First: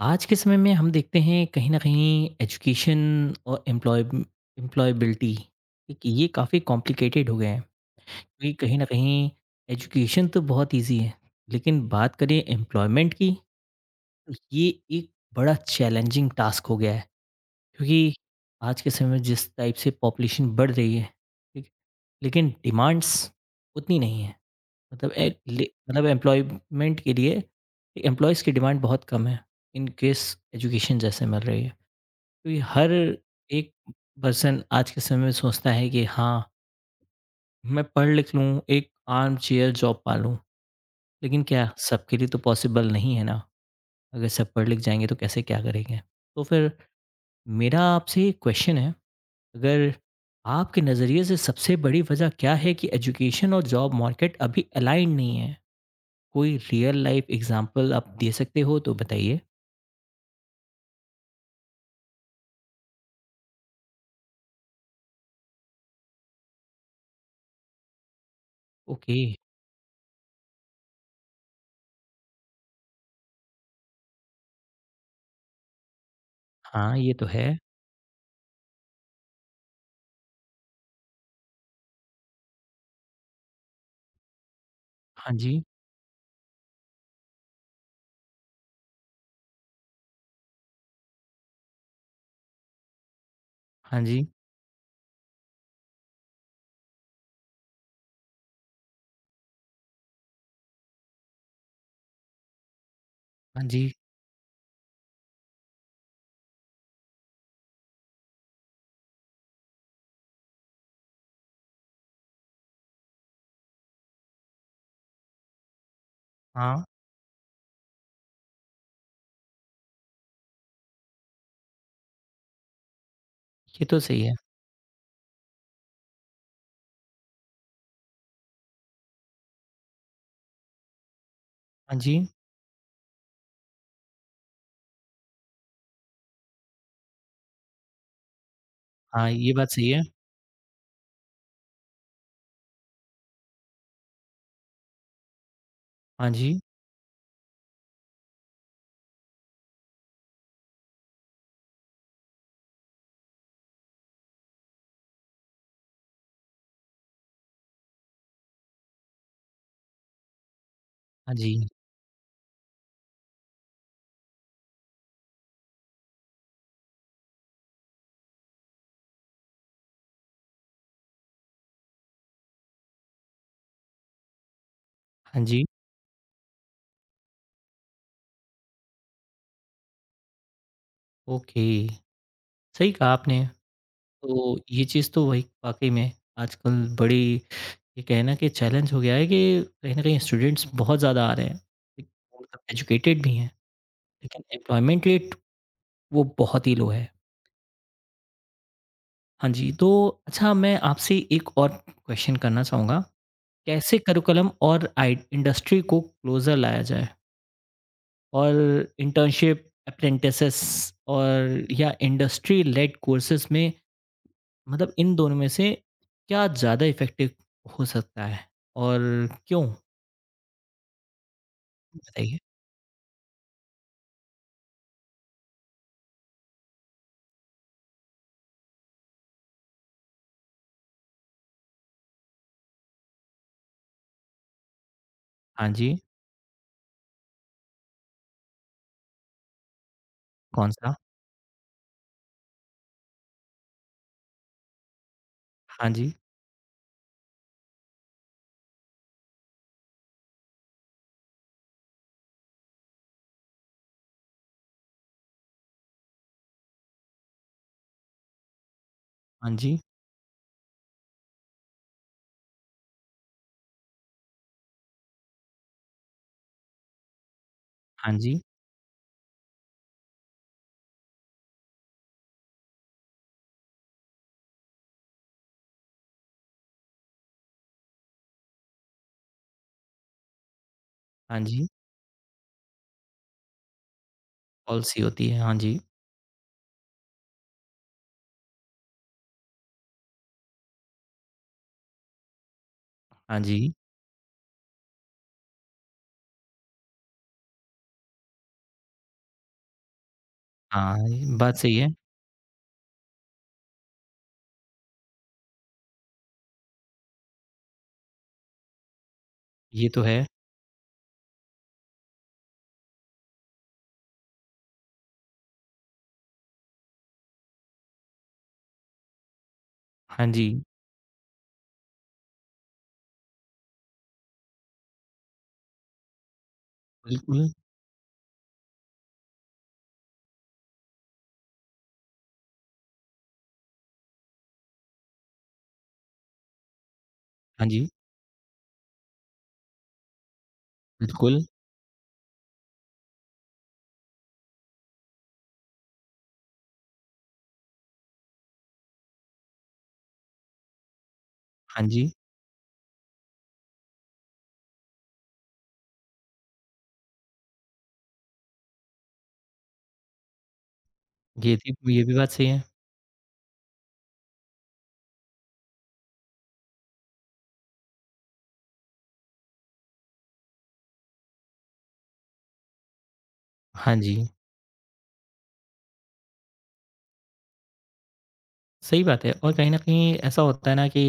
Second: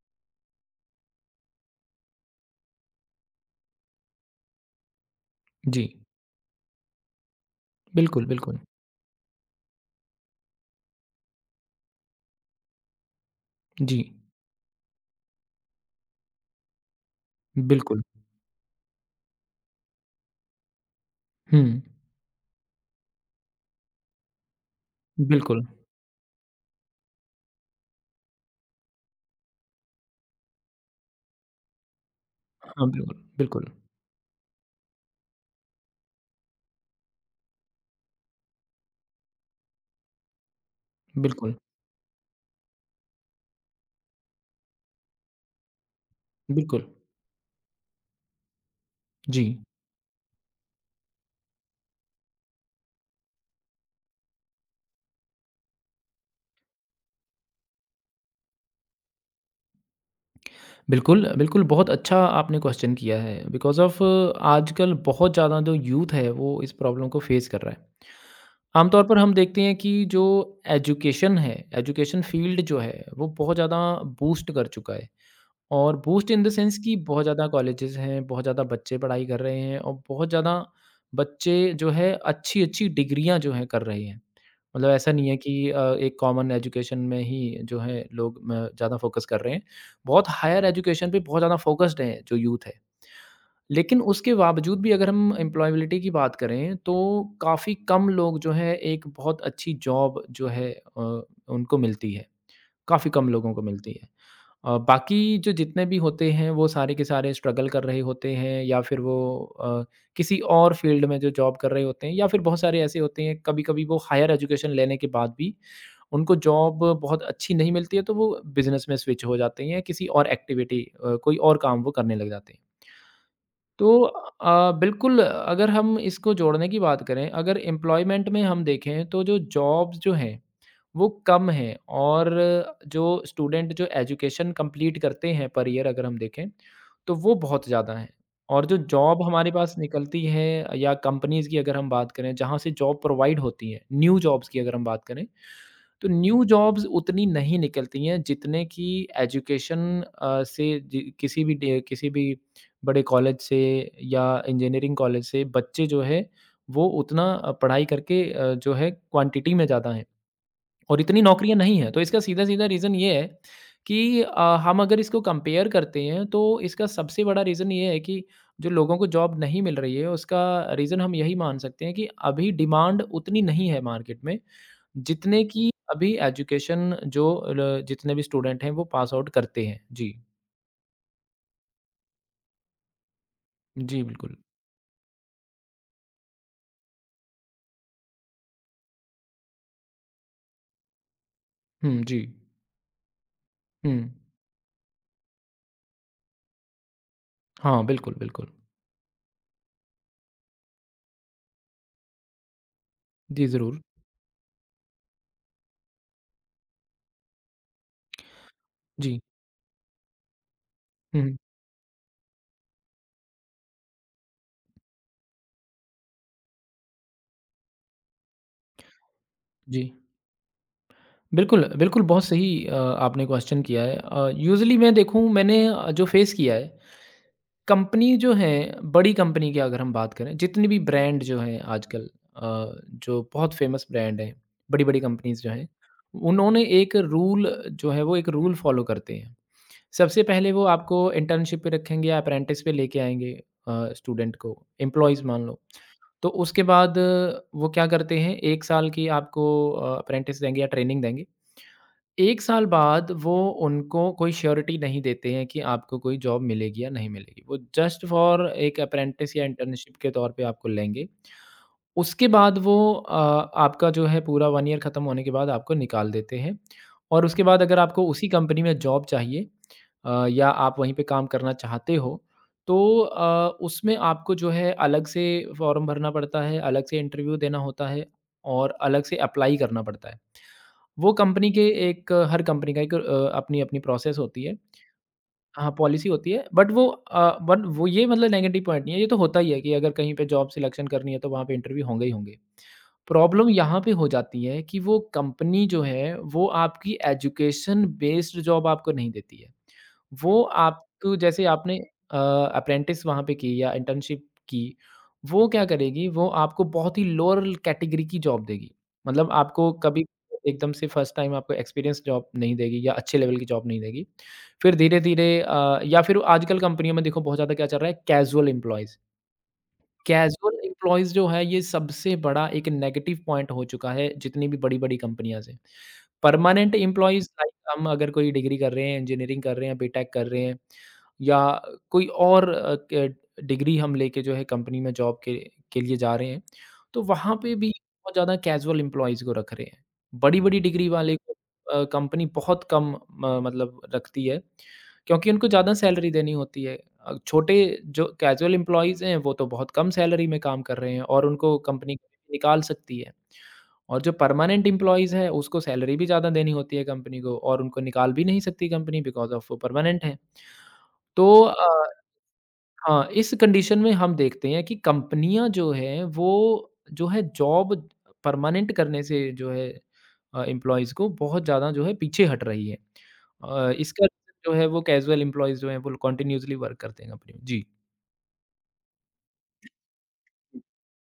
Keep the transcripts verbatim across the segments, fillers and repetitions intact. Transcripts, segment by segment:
आज के समय में हम देखते हैं कहीं ना कहीं एजुकेशन और एम्प्लॉय एम्प्लॉयबिलिटी जी, ठीक ये काफ़ी कॉम्प्लिकेटेड हो गए हैं। बिल्कुल, क्योंकि बिल्कुल। कहीं ना कहीं एजुकेशन तो बहुत इजी है, लेकिन बात करें एम्प्लॉयमेंट की, तो जी, ये एक बड़ा चैलेंजिंग टास्क हो गया है। बिल्कुल। क्योंकि आज के समय में जिस टाइप से पॉपुलेशन बढ़ रही है हुँ, ठीक, लेकिन डिमांड्स उतनी नहीं है। मतलब ए, बिल्कुल। ले- मतलब एम्प्लॉयमेंट के लिए एम्प्लॉयज़ की डिमांड बहुत कम है। इन केस एजुकेशन जैसे मिल रही है, क्योंकि हाँ, हर बिल्कुल, बिल्कुल, एक पर्सन आज के समय में सोचता है कि हाँ, मैं पढ़ लिख लूँ, एक आर्म चेयर जॉब पा लूँ। लेकिन बिल्कुल, क्या सबके लिए तो पॉसिबल नहीं है ना? अगर सब पढ़ लिख जाएँगे तो कैसे क्या करेंगे? तो फिर बिल्कुल। मेरा आपसे एक क्वेश्चन है, जी, अगर आपके नज़रिए से सबसे बड़ी वजह क्या है कि एजुकेशन और जॉब मार्केट अभी अलाइन्ड नहीं है? कोई रियल लाइफ़ एग्ज़ाम्पल आप दे सकते हो तो बताइए? बिल्कुल, बिल्कुल, बहुत अच्छा आपने क्वेश्चन किया है, बिकॉज़ ऑफ़ आजकल बहुत ज़्यादा जो यूथ है, वो इस प्रॉब्लम को फ़ेस कर रहा है। आम तौर पर ओके, हम देखते हैं कि जो एजुकेशन है, एजुकेशन फ़ील्ड जो है, वो बहुत ज़्यादा बूस्ट कर चुका है। और बूस्ट इन द सेंस कि हाँ, ये बहुत तो है। ज़्यादा कॉलेजेस हैं, बहुत ज़्यादा बच्चे पढ़ाई कर रहे हैं, और बहुत ज़्यादा बच्चे जो है अच्छी-अच्छी डिग्रियाँ जो हैं कर रहे हैं। मतलब ऐसा नहीं हाँ है कि जी, अ, एक कॉमन एजुकेशन में ही जो है लोग म ज़्यादा फ़ोकस कर रहे हैं। बहुत हायर एजुकेशन पे बहुत ज़्यादा फ़ोकस्ड है जो यूथ है। लेकिन हाँ जी, उसके बावजूद भी अगर हम एम्प्लॉयबिलिटी की बात करें, तो काफ़ी कम लोग जो है एक बहुत अच्छी जॉब जो है अ, उनको मिलती है। काफ़ी कम लोगों को हाँ मिलती जी, है। अ, बाकी जो जितने भी होते हैं वो सारे के सारे स्ट्रगल कर रहे होते हैं, या फिर वो अ, किसी और फील्ड में जो जॉब कर रहे होते हैं, या फिर बहुत सारे ऐसे होते हैं कभी-कभी वो हायर एजुकेशन लेने के बाद भी उनको जॉब हाँ, बहुत अच्छी नहीं मिलती है, तो वो बिज़नेस में स्विच हो जाते हैं या किसी और एक्टिविटी अ, कोई और काम वो करने लग जाते हैं। ये तो तो सही है। अ, बिल्कुल अगर हम इसको जोड़ने की बात करें, अगर एम्प्लॉयमेंट में हम देखें तो जो जॉब्स जो हैं, वो कम हैं, हाँ जी। और जो स्टूडेंट जो एजुकेशन कंप्लीट करते हैं पर ईयर अगर हम देखें, तो वो बहुत ज़्यादा हैं। और जो जॉब हाँ, हमारे ये बात पास सही है। निकलती है या कंपनीज़ की अगर हम बात करें, जहाँ से जॉब प्रोवाइड होती है, न्यू जॉब्स की अगर हम बात करें, तो हाँ न्यू जी, जॉब्स उतनी नहीं निकलती हैं जितने कि एजुकेशन अ, से जि किसी भी डे किसी भी बड़े कॉलेज से या इंजीनियरिंग कॉलेज से बच्चे जो है वो उतना अ, पढ़ाई करके अ, जो है क्वांटिटी में ज़्यादा हैं और इतनी हाँ नौकरियाँ जी, नहीं हैं। तो इसका सीधा-सीधा रीज़न ये है कि अ, हम अगर इसको कंपेयर करते हैं तो इसका सबसे बड़ा रीज़न ये है कि जो लोगों को जॉब नहीं मिल रही है उसका रीज़न हम यही मान सकते हैं कि अभी डिमांड उतनी नहीं है मार्केट में जितने हाँ जी। की अभी एजुकेशन जो ल जितने भी स्टूडेंट हैं वो पास आउट करते हैं। जी। ओके, सही कहा आपने। जी, बिल्कुल। तो ये चीज़ तो वही वाक़ई में आजकल बड़ी ये कहें ना कि चैलेंज हो गया है कि कहीं न कहीं स्टूडेंट्स बहुत ज़्यादा आ रहे हैं। हुँ, एक जी। मतलब एजुकेटेड भी हैं, हुँ। लेकिन एम्प्लॉयमेंट रेट वो बहुत ही लो है। हाँ, बिल्कुल, बिल्कुल। हाँ जी, तो अच्छा मैं आपसे एक और क्वेश्चन करना चाहूँगा। जी, ज़रूर। कैसे करिकुलम और आई इंडस्ट्री को क्लोज़र लाया जाए? और जी। इंटर्नशिप, अप्रेंटिसेस हुँ, हुँ। और या इंडस्ट्री लेड कोर्सेज़ में मतलब इन दोनों में से क्या ज़्यादा इफ़ेक्टिव हो सकता है और क्यों? जी। बिल्कुल, बिल्कुल बहुत बताइए। सही अ, आपने क्वेश्चन किया है। अ, यूजुअली मैं देखूँ मैंने अ, जो फेस किया है, कंपनी जो हैं बड़ी कंपनी की अगर हम बात करें, जितनी भी ब्रांड जो हैं आजकल अ, जो बहुत फेमस ब्रांड हैं, बड़ी-बड़ी कंपनीज़ जो हाँ हैं, जी, उन्होंने एक रूल जो है वो एक रूल फॉलो करते हैं। सबसे पहले वो कौन-सा? आपको इंटर्नशिप पे रखेंगे या अप्रेंटिस पे लेके आएँगे, अ, स्टूडेंट को, एम्प्लॉइज़ मान लो। हाँ जी, तो उसके बाद अ, वो क्या करते हैं एक साल की आपको अ, अप्रेंटिस देंगे या ट्रेनिंग देंगे। एक साल बाद वो उनको कोई श्योरिटी नहीं देते हैं कि आपको कोई जॉब मिलेगी या नहीं मिलेगी। वो जस्ट फ़ॉर एक अप्रेंटिस या हाँ जी, इंटर्नशिप के तौर पे आपको लेंगे। उसके बाद वो अ, आपका जो है पूरा वन ईयर ख़त्म होने के बाद आपको निकाल देते हैं, और उसके बाद अगर आपको हाँ उसी जी, कंपनी में जॉब चाहिए अ, या आप वहीं पे काम करना चाहते हो, तो अ, उसमें आपको जो है अलग से फॉर्म भरना पड़ता है, अलग से इंटरव्यू देना होता है और अलग से अप्लाई करना पड़ता है। वो हाँ कंपनी जी, के एक हर कंपनी का एक अ, अपनी-अपनी प्रोसेस होती है। पॉलिसी होती है। हाँ हाँ, जी, पॉलिसी होती है बट वो अ, बट वो ये मतलब नेगेटिव पॉइंट नहीं है, ये तो होता ही है कि अगर कहीं पे जॉब सिलेक्शन करनी है तो वहाँ पे इंटरव्यू होंगे ही होंगे। हाँ प्रॉब्लम जी, यहाँ पे हो जाती है कि वो कंपनी जो है वो आपकी एजुकेशन बेस्ड जॉब आपको नहीं देती है। वो हाँ, आपको ये जैसे बात सही आपने है। अ, अप्रेंटिस वहाँ पे की या इंटर्नशिप की, वो क्या करेगी वो आपको बहुत ही लोअर कैटेगरी की जॉब देगी। मतलब आपको ये तो कभी है। एकदम से फर्स्ट टाइम आपको एक्सपीरियंस जॉब नहीं देगी या अच्छे लेवल की जॉब नहीं देगी। फिर धीरे-धीरे अ, या फिर आजकल कंपनियों में देखो बहुत ज़्यादा क्या चल रहा है, कैज़ुअल एम्प्लॉइज़ हाँ जी, कैजुअल एम्प्लॉइज़ जो है ये सबसे बड़ा एक नेगेटिव पॉइंट हो चुका है जितनी भी बड़ी-बड़ी कंपनियाँ से। परमानेंट एम्प्लॉइज़ बिल्कुल। लाइक हम अगर कोई डिग्री कर रहे हैं, इंजीनियरिंग कर रहे हैं, बीटेक कर रहे हैं या कोई और अ, क डिग्री हम लेके जो है कंपनी में जॉब के के लिए जा रहे हैं, तो वहाँ पे हाँ भी जी, बहुत ज़्यादा कैजुअल एम्प्लॉइज़ को रख रहे हैं। बड़ी-बड़ी डिग्री वाले को बिल्कुल। अ, कंपनी बहुत कम म मतलब रखती है, क्योंकि उनको ज़्यादा सैलरी देनी होती है। अ, छोटे जो कैजुअल एम्प्लॉइज़ हैं, वो तो बहुत कम सैलरी में काम कर रहे हैं और उनको हाँ कंपनी जी, निकाल सकती है, और जो परमानेंट एम्प्लॉइज़ हैं, उसको सैलरी भी ज़्यादा देनी होती है कंपनी को और उनको निकाल भी नहीं सकती कंपनी बिकॉज़ ऑफ़ वो परमानेंट हैं। तो ये अ, थी ये भी बात सही है। हाँ, इस कंडीशन में हम देखते हैं कि कंपनियाँ जो हैं, वो जो है जॉब परमानेंट करने से जो है अ, एम्प्लॉइज़ को बहुत ज़्यादा जो है पीछे हट रही है। अ, हाँ इसका जी। जो है वो कैजुअल एम्प्लॉइज़ जो हैं, वो कंटीन्यूअसली वर्क करते हैं कंपनी में। जी। सही बात है और कहीं न कहीं ऐसा होता है ना कि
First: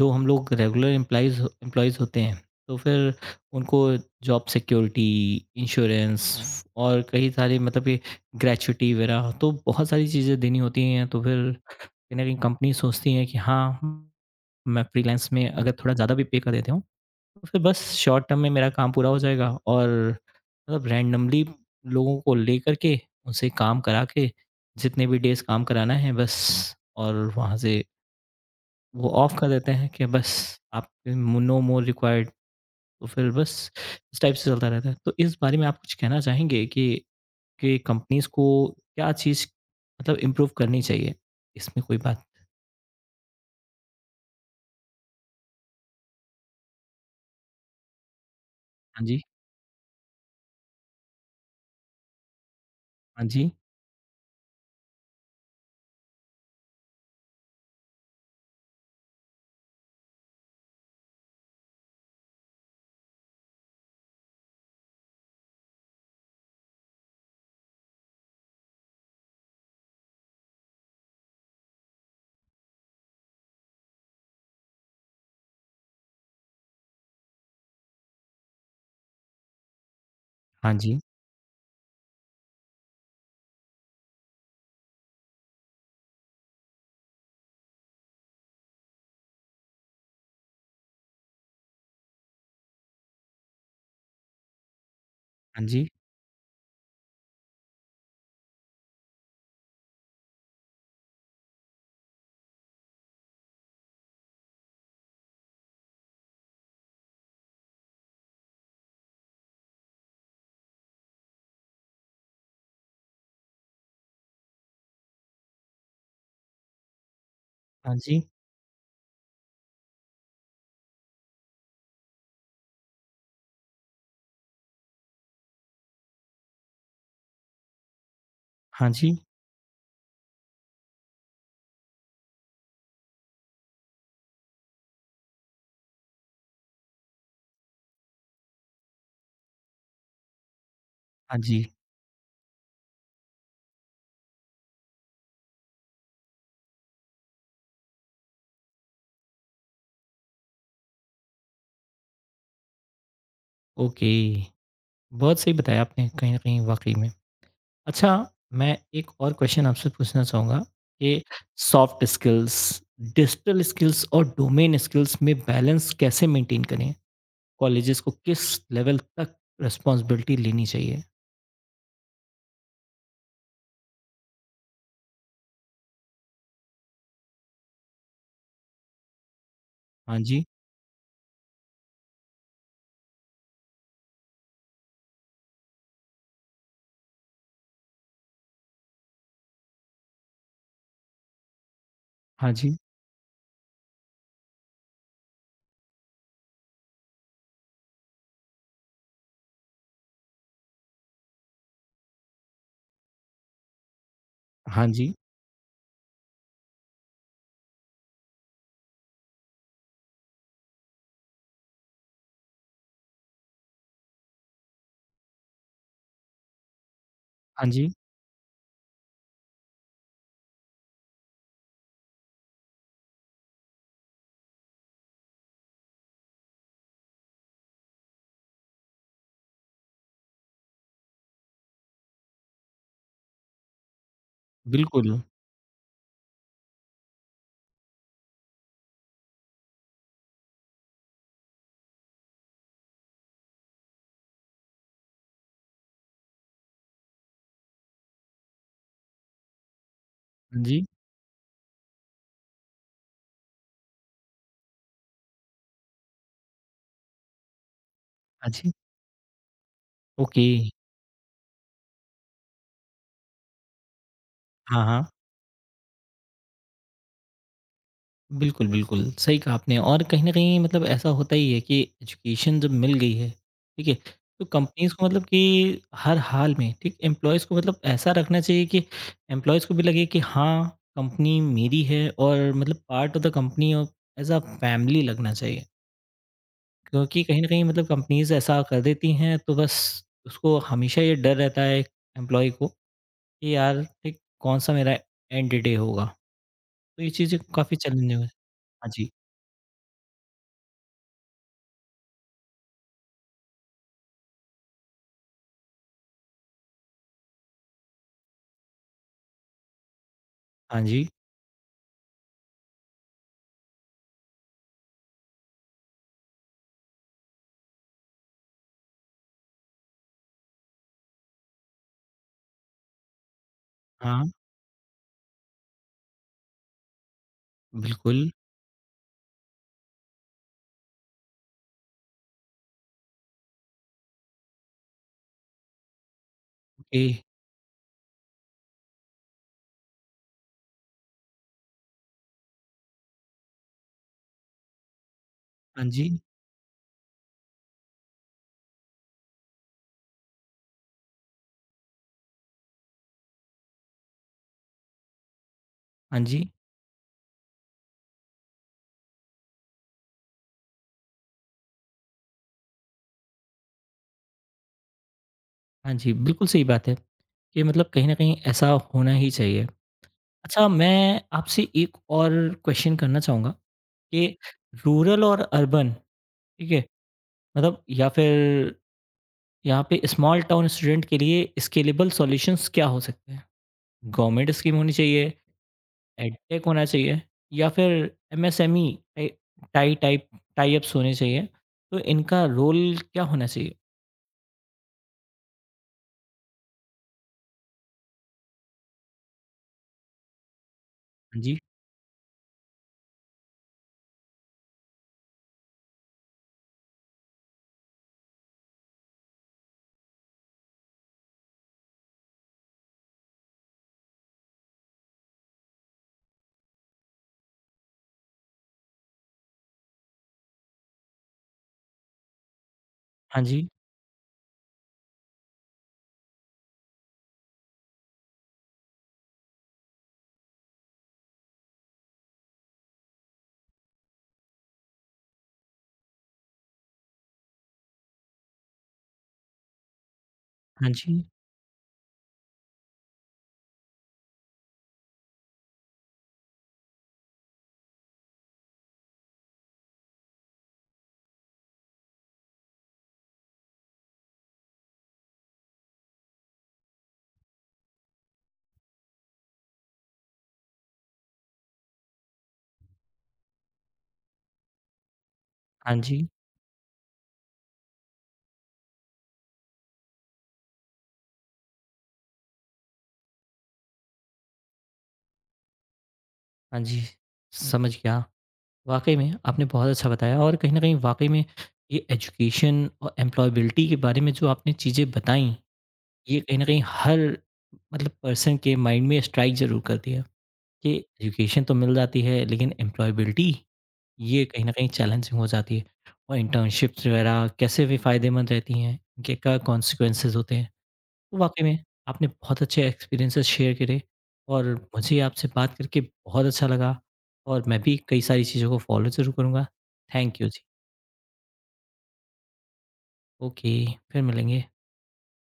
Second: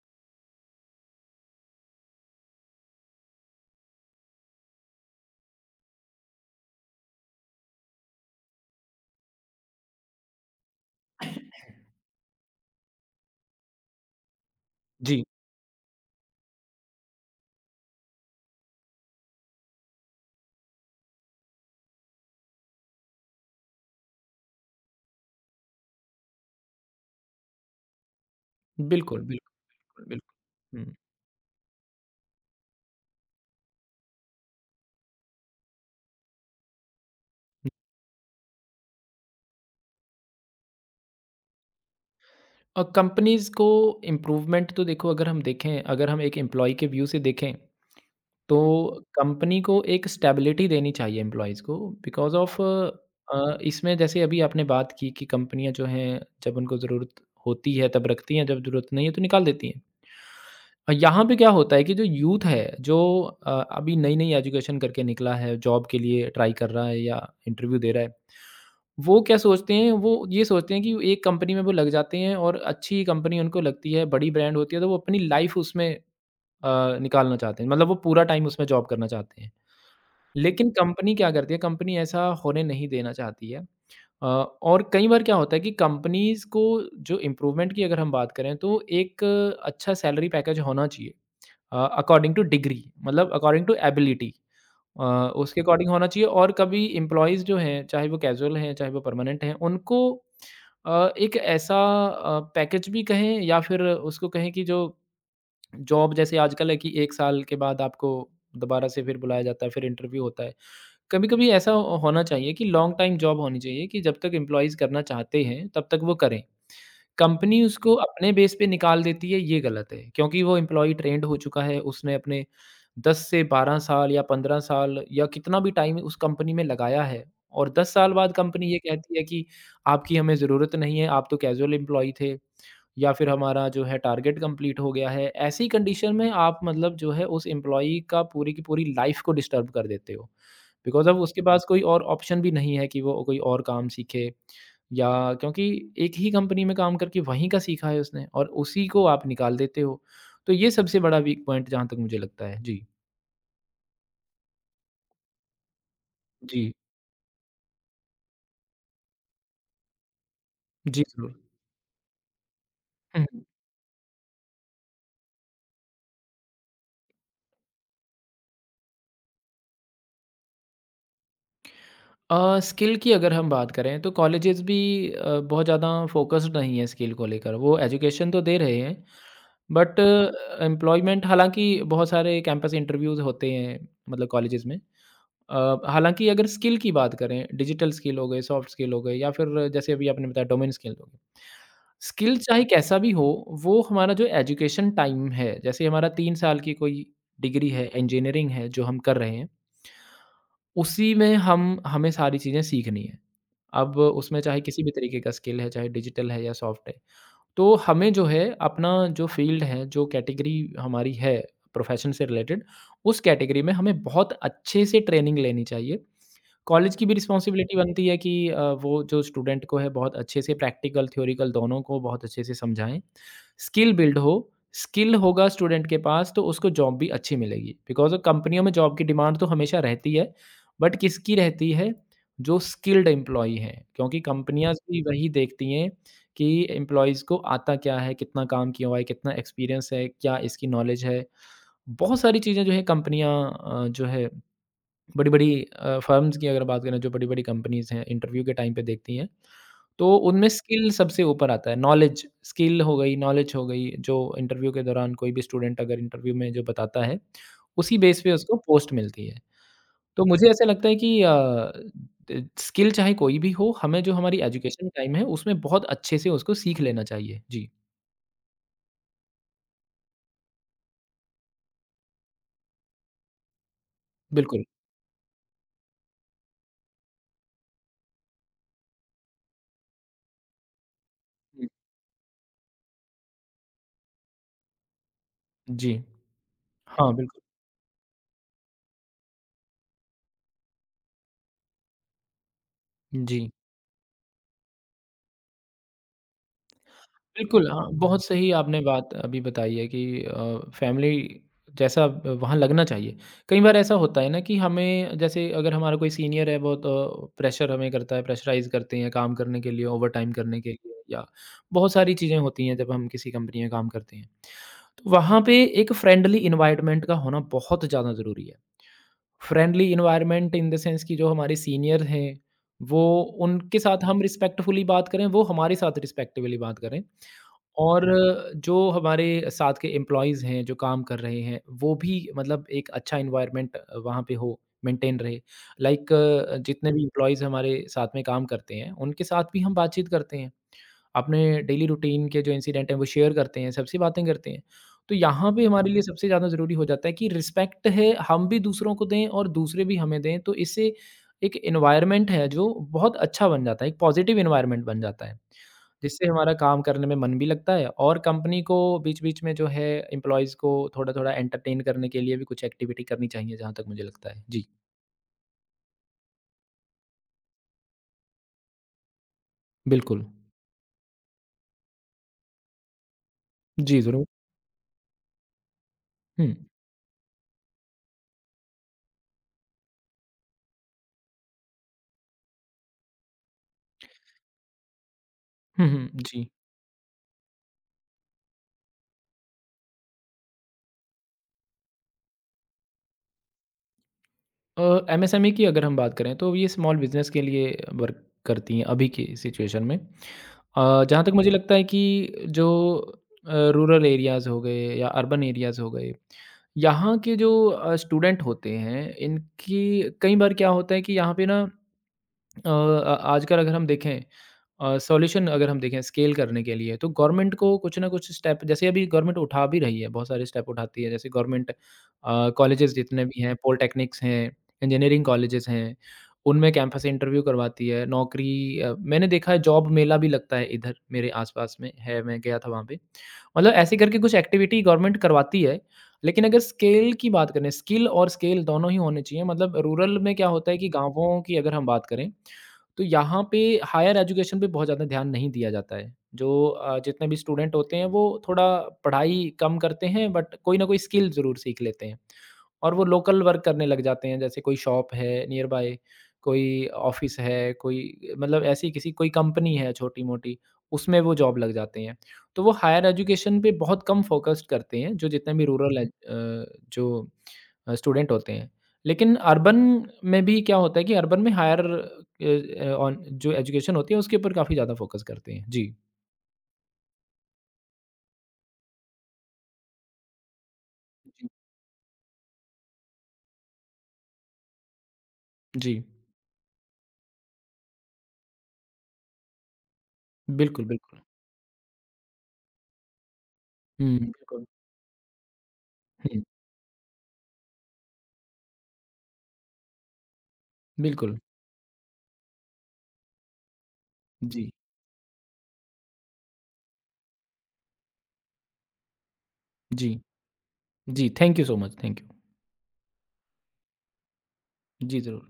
जो हम लोग रेगुलर एम्प्लॉइज़ एम्प्लॉइज़ होते हैं, तो फिर उनको जॉब सिक्योरिटी, इंश्योरेंस और कई सारे मतलब ये ग्रेच्युटी वगैरह तो बहुत सारी चीज़ें देनी होती हैं। तो फिर कहीं न कहीं कंपनी सोचती है कि हाँ, मैं जी। फ्रीलांस में अगर थोड़ा ज़्यादा भी पे कर देता हूँ, तो फिर बस शॉर्ट टर्म में मेरा काम पूरा हो जाएगा और मतलब रैंडमली लोगों को लेकर के उनसे काम करा के जितने भी डेज़ काम कराना है बस, और वहाँ से वो बिल्कुल, ऑफ कर बिल्कुल, देते हैं कि बस बिल्कुल। आप हुँ। No more required. तो फिर बस इस टाइप से चलता रहता है, तो इस बारे में आप कुछ कहना चाहेंगे कि कि कंपनीज को क्या चीज़ मतलब इम्प्रूव करनी चाहिए, इसमें कोई बात। और कंपनीज़ को इम्प्रूवमेंट तो देखो अगर हम देखें, अगर हम एक एम्प्लॉयी के व्यू से देखें, तो हाँ जी, कंपनी को एक स्टेबिलिटी देनी चाहिए एम्प्लॉइज़ को, बिकॉज़ ऑफ़ हाँ जी, अ, इसमें जैसे अभी आपने बात की कि कंपनियाँ जो हैं जब उनको ज़रूरत होती है तब रखती हैं, जब ज़रूरत नहीं है तो निकाल देती हैं। अ, यहाँ पे क्या होता है कि जो यूथ है जो अ, अभी नई-नई एजुकेशन करके निकला है, जॉब के लिए ट्राई कर रहा है या इंटरव्यू दे रहा है, वो क्या सोचते हैं, वो ये सोचते हैं कि एक कंपनी में वो लग जाते हैं और अच्छी कंपनी उनको लगती है, बड़ी ब्रांड होती है तो वो अपनी लाइफ़ उसमें अ, निकालना चाहते हैं। मतलब वो पूरा टाइम उसमें जॉब करना चाहते हैं। लेकिन हाँ जी, कंपनी क्या करती है, कंपनी ऐसा होने नहीं देना चाहती है। अ, और कई बार क्या होता है कि कंपनीज़ को जो इम्प्रूवमेंट की अगर हम बात करें तो एक अच्छा सैलरी पैकेज होना चाहिए अ, अकॉर्डिंग टू डिग्री मतलब अकॉर्डिंग टू एबिलिटी, अ, उसके हाँ जी, अकॉर्डिंग होना चाहिए, और कभी एम्प्लॉइज़ जो हैं, चाहे वो कैज़ुअल हैं, चाहे वो परमानेंट हैं, उनको अ, एक ऐसा अ, पैकेज भी कहें या फिर उसको कहें कि जो जॉब जैसे आजकल है कि एक साल के बाद आपको दोबारा से फिर बुलाया जाता है, फिर इंटरव्यू होता है। कभी-कभी ऐसा हो- होना चाहिए कि लॉन्ग टाइम जॉब होनी चाहिए कि जब तक एम्प्लॉइज़ करना चाहते हैं, तब तक वो करें। कंपनी हाँ उसको जी, अपने बेस पे निकाल देती है, ये गलत है। क्योंकि वो एम्प्लॉयी ट्रेंड हो चुका है, उसने अपने दस से बारह साल या पंद्रह साल या कितना भी टाइम उस कंपनी में लगाया है, और दस साल बाद कंपनी ये हाँ जी, कहती है कि आपकी हमें ज़रूरत नहीं है, आप तो कैज़ुअल एम्प्लॉयी थे। या फिर हमारा जो है टारगेट कंप्लीट हो गया है, ऐसी कंडीशन में आप मतलब जो है उस एम्प्लॉई का पूरी की पूरी लाइफ को डिस्टर्ब कर देते हो, बिकॉज अब हाँ उसके जी, पास कोई और ऑप्शन भी नहीं है कि वो कोई और काम सीखे, या क्योंकि एक ही कंपनी में काम करके वहीं का सीखा है उसने और उसी को आप निकाल देते हो। तो ये सबसे बड़ा वीक पॉइंट जहाँ तक मुझे लगता है जी। ओके, बहुत सही बताया आपने कहीं न कहीं जी। वाक़ई में। अच्छा मैं एक और क्वेश्चन आपसे पूछना चाहूँगा जी, कि ज़रूर। सॉफ्ट स्किल्स, हम्म। डिजिटल स्किल्स और डोमेन स्किल्स में बैलेंस कैसे मेंटेन करें? कॉलेजेस को किस लेवल तक रिस्पॉन्सिबिलिटी लेनी चाहिए? अ स्किल की अगर हम बात करें तो कॉलेजेस भी अ, बहुत ज़्यादा फोकस्ड नहीं है स्किल को लेकर, वो एजुकेशन तो दे रहे हैं बट हाँ जी, एम्प्लॉयमेंट, हालाँकि बहुत सारे कैंपस इंटरव्यूज़ होते हैं मतलब कॉलेजेस में। अ, हालाँकि अगर स्किल की बात करें, डिजिटल स्किल हो गए, सॉफ्ट स्किल हो गए या फिर जैसे अभी आपने बताया डोमेन स्किल हो गए। स्किल हाँ चाहे जी, कैसा भी हो, वो हमारा जो एजुकेशन टाइम है, जैसे हमारा तीन साल की कोई डिग्री है, इंजीनियरिंग है जो हम कर रहे हैं, उसी में हम हमें सारी चीज़ें सीखनी है। अब उसमें चाहे किसी हाँ भी जी, तरीके का स्किल है, चाहे डिजिटल है या सॉफ्ट है। तो हमें जो है अपना जो फ़ील्ड है, जो कैटेगरी हमारी है प्रोफ़ेशन से रिलेटेड, उस कैटेगरी में हमें बहुत अच्छे से ट्रेनिंग लेनी चाहिए। कॉलेज की भी हाँ रिस्पॉन्सिबिलिटी जी, बनती है कि अ, वो जो स्टूडेंट को है बहुत अच्छे से प्रैक्टिकल थ्योरिकल दोनों को बहुत अच्छे से समझाएं, स्किल बिल्ड हो। स्किल होगा स्टूडेंट के पास तो उसको जॉब भी अच्छी मिलेगी, बिकॉज कंपनियों में जॉब की डिमांड तो हमेशा रहती है। बट किसकी रहती है? जो स्किल्ड एम्प्लॉई हैं, क्योंकि कंपनियां भी बिल्कुल। वही देखती हैं कि एम्प्लॉयज़ को आता क्या है कितना काम किया हुआ है, कितना एक्सपीरियंस है, क्या इसकी नॉलेज है। बहुत सारी चीज़ें जो है कंपनियां अ, जो है बड़ी-बड़ी अ, फर्म्स की अगर बात करें, जो बड़ी-बड़ी कंपनीज़ हैं, इंटरव्यू के टाइम पे देखती हैं, तो उनमें हाँ जी, स्किल सबसे ऊपर आता है। नॉलेज, स्किल हो गई, नॉलेज हो गई, जो इंटरव्यू के दौरान कोई भी स्टूडेंट अगर इंटरव्यू में जो बताता है, उसी बेस पे हाँ उसको जी, पोस्ट मिलती है। तो ओके। मुझे ऐसा लगता है कि अ, द स्किल चाहे कोई भी हो, हमें जो हमारी हाँ, एजुकेशन हाँ, टाइम है, उसमें बहुत अच्छे से उसको सीख लेना चाहिए। जी, बिल्कुल, बिल्कुल, सही कहा आपने और कहीं न कहीं मतलब ऐसा होता ही है कि एजुकेशन जब मिल गई है, ठीक है, तो बिल्कुल। कंपनीज़ को मतलब कि हर हाल में ठीक एम्प्लॉइज़ को मतलब ऐसा रखना चाहिए कि एम्प्लॉइज़ को भी लगे कि हाँ, कंपनी हुँ, मेरी है और मतलब पार्ट ऑफ द कंपनी और एज़ अ फैमिली लगना चाहिए। जी। हाँ, क्योंकि बिल्कुल। कहीं न कहीं मतलब कंपनीज़ ऐसा कर देती हैं, तो बस उसको हमेशा ये डर रहता है एम्प्लॉयी को जी। कि यार ठीक कौन-सा मेरा एंड डे होगा। तो ये चीज़ें बिल्कुल, काफ़ी हाँ, चैलेंजिंग बहुत है। सही आपने हाँ जी, बात अभी बताई है कि अ, फैमिली जैसा अ, वहाँ लगना चाहिए। कई बार ऐसा होता है ना कि हमें, जैसे अगर हमारा कोई सीनियर है, बहुत अ, प्रेशर हमें करता है, प्रेशराइज़ करते हैं काम करने के लिए, ओवरटाइम करने के हाँ लिए, जी, या बहुत सारी चीज़ें होती हैं जब हम किसी कंपनी में काम करते हैं। तो वहाँ पे एक फ्रेंडली एनवायरनमेंट का होना बहुत ज़्यादा ज़रूरी है। Friendly environment in the sense कि जो हमारे सीनियर हैं, वो, उनके साथ हाँ, हम रिस्पेक्टफुली बात करें, वो हमारे साथ रिस्पेक्टफुली बात करें। और बिल्कुल, जो हमारे साथ के एम्प्लॉइज़ हैं, जो काम कर रहे हैं, वो भी मतलब एक अच्छा एनवायरनमेंट वहाँ पे हो, मेंटेन रहे। लाइक जितने भी ओके, एम्प्लॉइज़ हमारे साथ में काम करते हैं, उनके साथ भी हम बातचीत करते हैं। अपने डेली रूटीन के जो इंसिडेंट हैं वो शेयर करते हैं, सबसे बातें करते हैं। तो यहाँ पे हाँ हमारे लिए जी, सबसे ज़्यादा ज़रूरी हो जाता है कि रिस्पेक्ट है, हम भी दूसरों को दें और दूसरे भी हमें दें। तो इससे एक एनवायरनमेंट है जो बहुत अच्छा बन जाता है, एक पॉजिटिव एनवायरनमेंट बन जाता है, हाँ जिससे जी, हमारा काम करने में मन भी लगता है। और कंपनी को बीच-बीच में जो है एम्प्लॉइज़ को थोड़ा-थोड़ा एंटरटेन करने के लिए भी कुछ एक्टिविटी करनी चाहिए, जहाँ तक मुझे लगता है। जी, हाँ जी, बिल्कुल सही बात है। ये मतलब कहीं न कहीं ऐसा होना ही चाहिए। बिल्कुल। अच्छा मैं आपसे एक और क्वेश्चन करना चाहूँगा जी, ज़रूर। कि रूरल और अर्बन हुँ। ठीक है? मतलब या फिर यहाँ पे स्मॉल टाउन स्टूडेंट के लिए स्केलेबल सॉल्यूशंस क्या हो सकते हैं? गवर्नमेंट स्कीम होनी चाहिए, हुँ, हुँ। जी। एडटेक होना चाहिए, या फिर MSME tie tie type tie ups होने चाहिए। तो इनका रोल क्या होना चाहिए? Uh, M S M E की अगर हम बात करें, तो ये स्मॉल बिज़नेस के लिए वर्क करती हैं अभी की सिचुएशन में। अ, जहाँ तक हाँ मुझे जी, लगता है कि जो अ, रूरल एरियाज़ हो गए या अर्बन एरियाज़ हो गए, यहाँ के जो अ, स्टूडेंट होते हैं, इनकी कई बार क्या होता है कि यहाँ पे ना अ, अ, आजकल अगर हम देखें, अ, सॉल्यूशन अगर हम देखें स्केल करने के लिए, तो गवर्नमेंट को कुछ ना कुछ स्टेप, जैसे अभी गवर्नमेंट उठा भी रही है, बहुत सारे स्टेप उठाती है। जैसे गवर्नमेंट कॉलेजेस जितने हाँ भी हैं, जी, पॉलिटेक्निक्स हैं, इंजीनियरिंग कॉलेजेस हैं, उनमें कैंपस इंटरव्यू करवाती है। नौकरी, अ, मैंने देखा है जॉब मेला भी लगता है, इधर मेरे आसपास में है, मैं गया था वहाँ पे। मतलब ऐसे करके कुछ एक्टिविटी गवर्नमेंट करवाती है। लेकिन अगर स्केल की बात करें, स्किल और स्केल दोनों ही होने चाहिए। मतलब रूरल में क्या होता है कि हाँ जी, गांवों की अगर हम बात करें, तो यहाँ पे हायर एजुकेशन पे बहुत ज़्यादा ध्यान नहीं दिया जाता है। जो अ, जितने भी स्टूडेंट होते हैं, वो थोड़ा पढ़ाई कम करते हैं, बट कोई ना कोई स्किल ज़रूर सीख लेते हैं, और वो लोकल वर्क करने लग जाते हैं। जैसे कोई शॉप है नियर बाय, कोई ऑफ़िस है, कोई मतलब ऐसी किसी, कोई कंपनी है छोटी-मोटी, उसमें वो जॉब लग जाते हैं। तो वो हायर एजुकेशन पे बहुत कम फ़ोकस्ड करते हैं, जो जितने भी हाँ रूरल हुँ, है जी, हुँ। अ, जो अ, स्टूडेंट होते हैं। लेकिन अर्बन में भी क्या होता है कि अर्बन में हायर अ, ऑन जो एजुकेशन होती है उसके ऊपर काफ़ी ज़्यादा फ़ोकस करते हैं। जी। हाँ जी। समझ गया। वाक़ई में आपने बहुत अच्छा बताया और कहीं न कहीं वाक़ई में जी, ये एजुकेशन और एम्प्लॉयबिलिटी के बारे में जो आपने चीज़ें बताई, जी। ये कहीं न कहीं हर मतलब पर्सन के माइंड में स्ट्राइक ज़रूर करती है। बिल्कुल, कि बिल्कुल। एजुकेशन तो मिल जाती है लेकिन एम्प्लॉयबिलिटी, हुँ, ये कहीं बिल्कुल। न कहीं चैलेंजिंग हो जाती है और हुँ, इंटर्नशिप्स वगैरह कैसे भी फ़ायदेमंद रहती हैं, इनके क्या कॉन्सिक्वेंसेज़ होते हैं। तो बिल्कुल। वाक़ई में आपने बहुत अच्छे एक्सपीरियंसेस शेयर करे जी, और मुझे आपसे बात करके बहुत अच्छा लगा और मैं भी कई सारी चीज़ों को फ़ॉलो ज़रूर करूँगा। जी, थैंक यू जी। जी। Thank you so much, thank you. Okay, फिर मिलेंगे। जी, ज़रूर।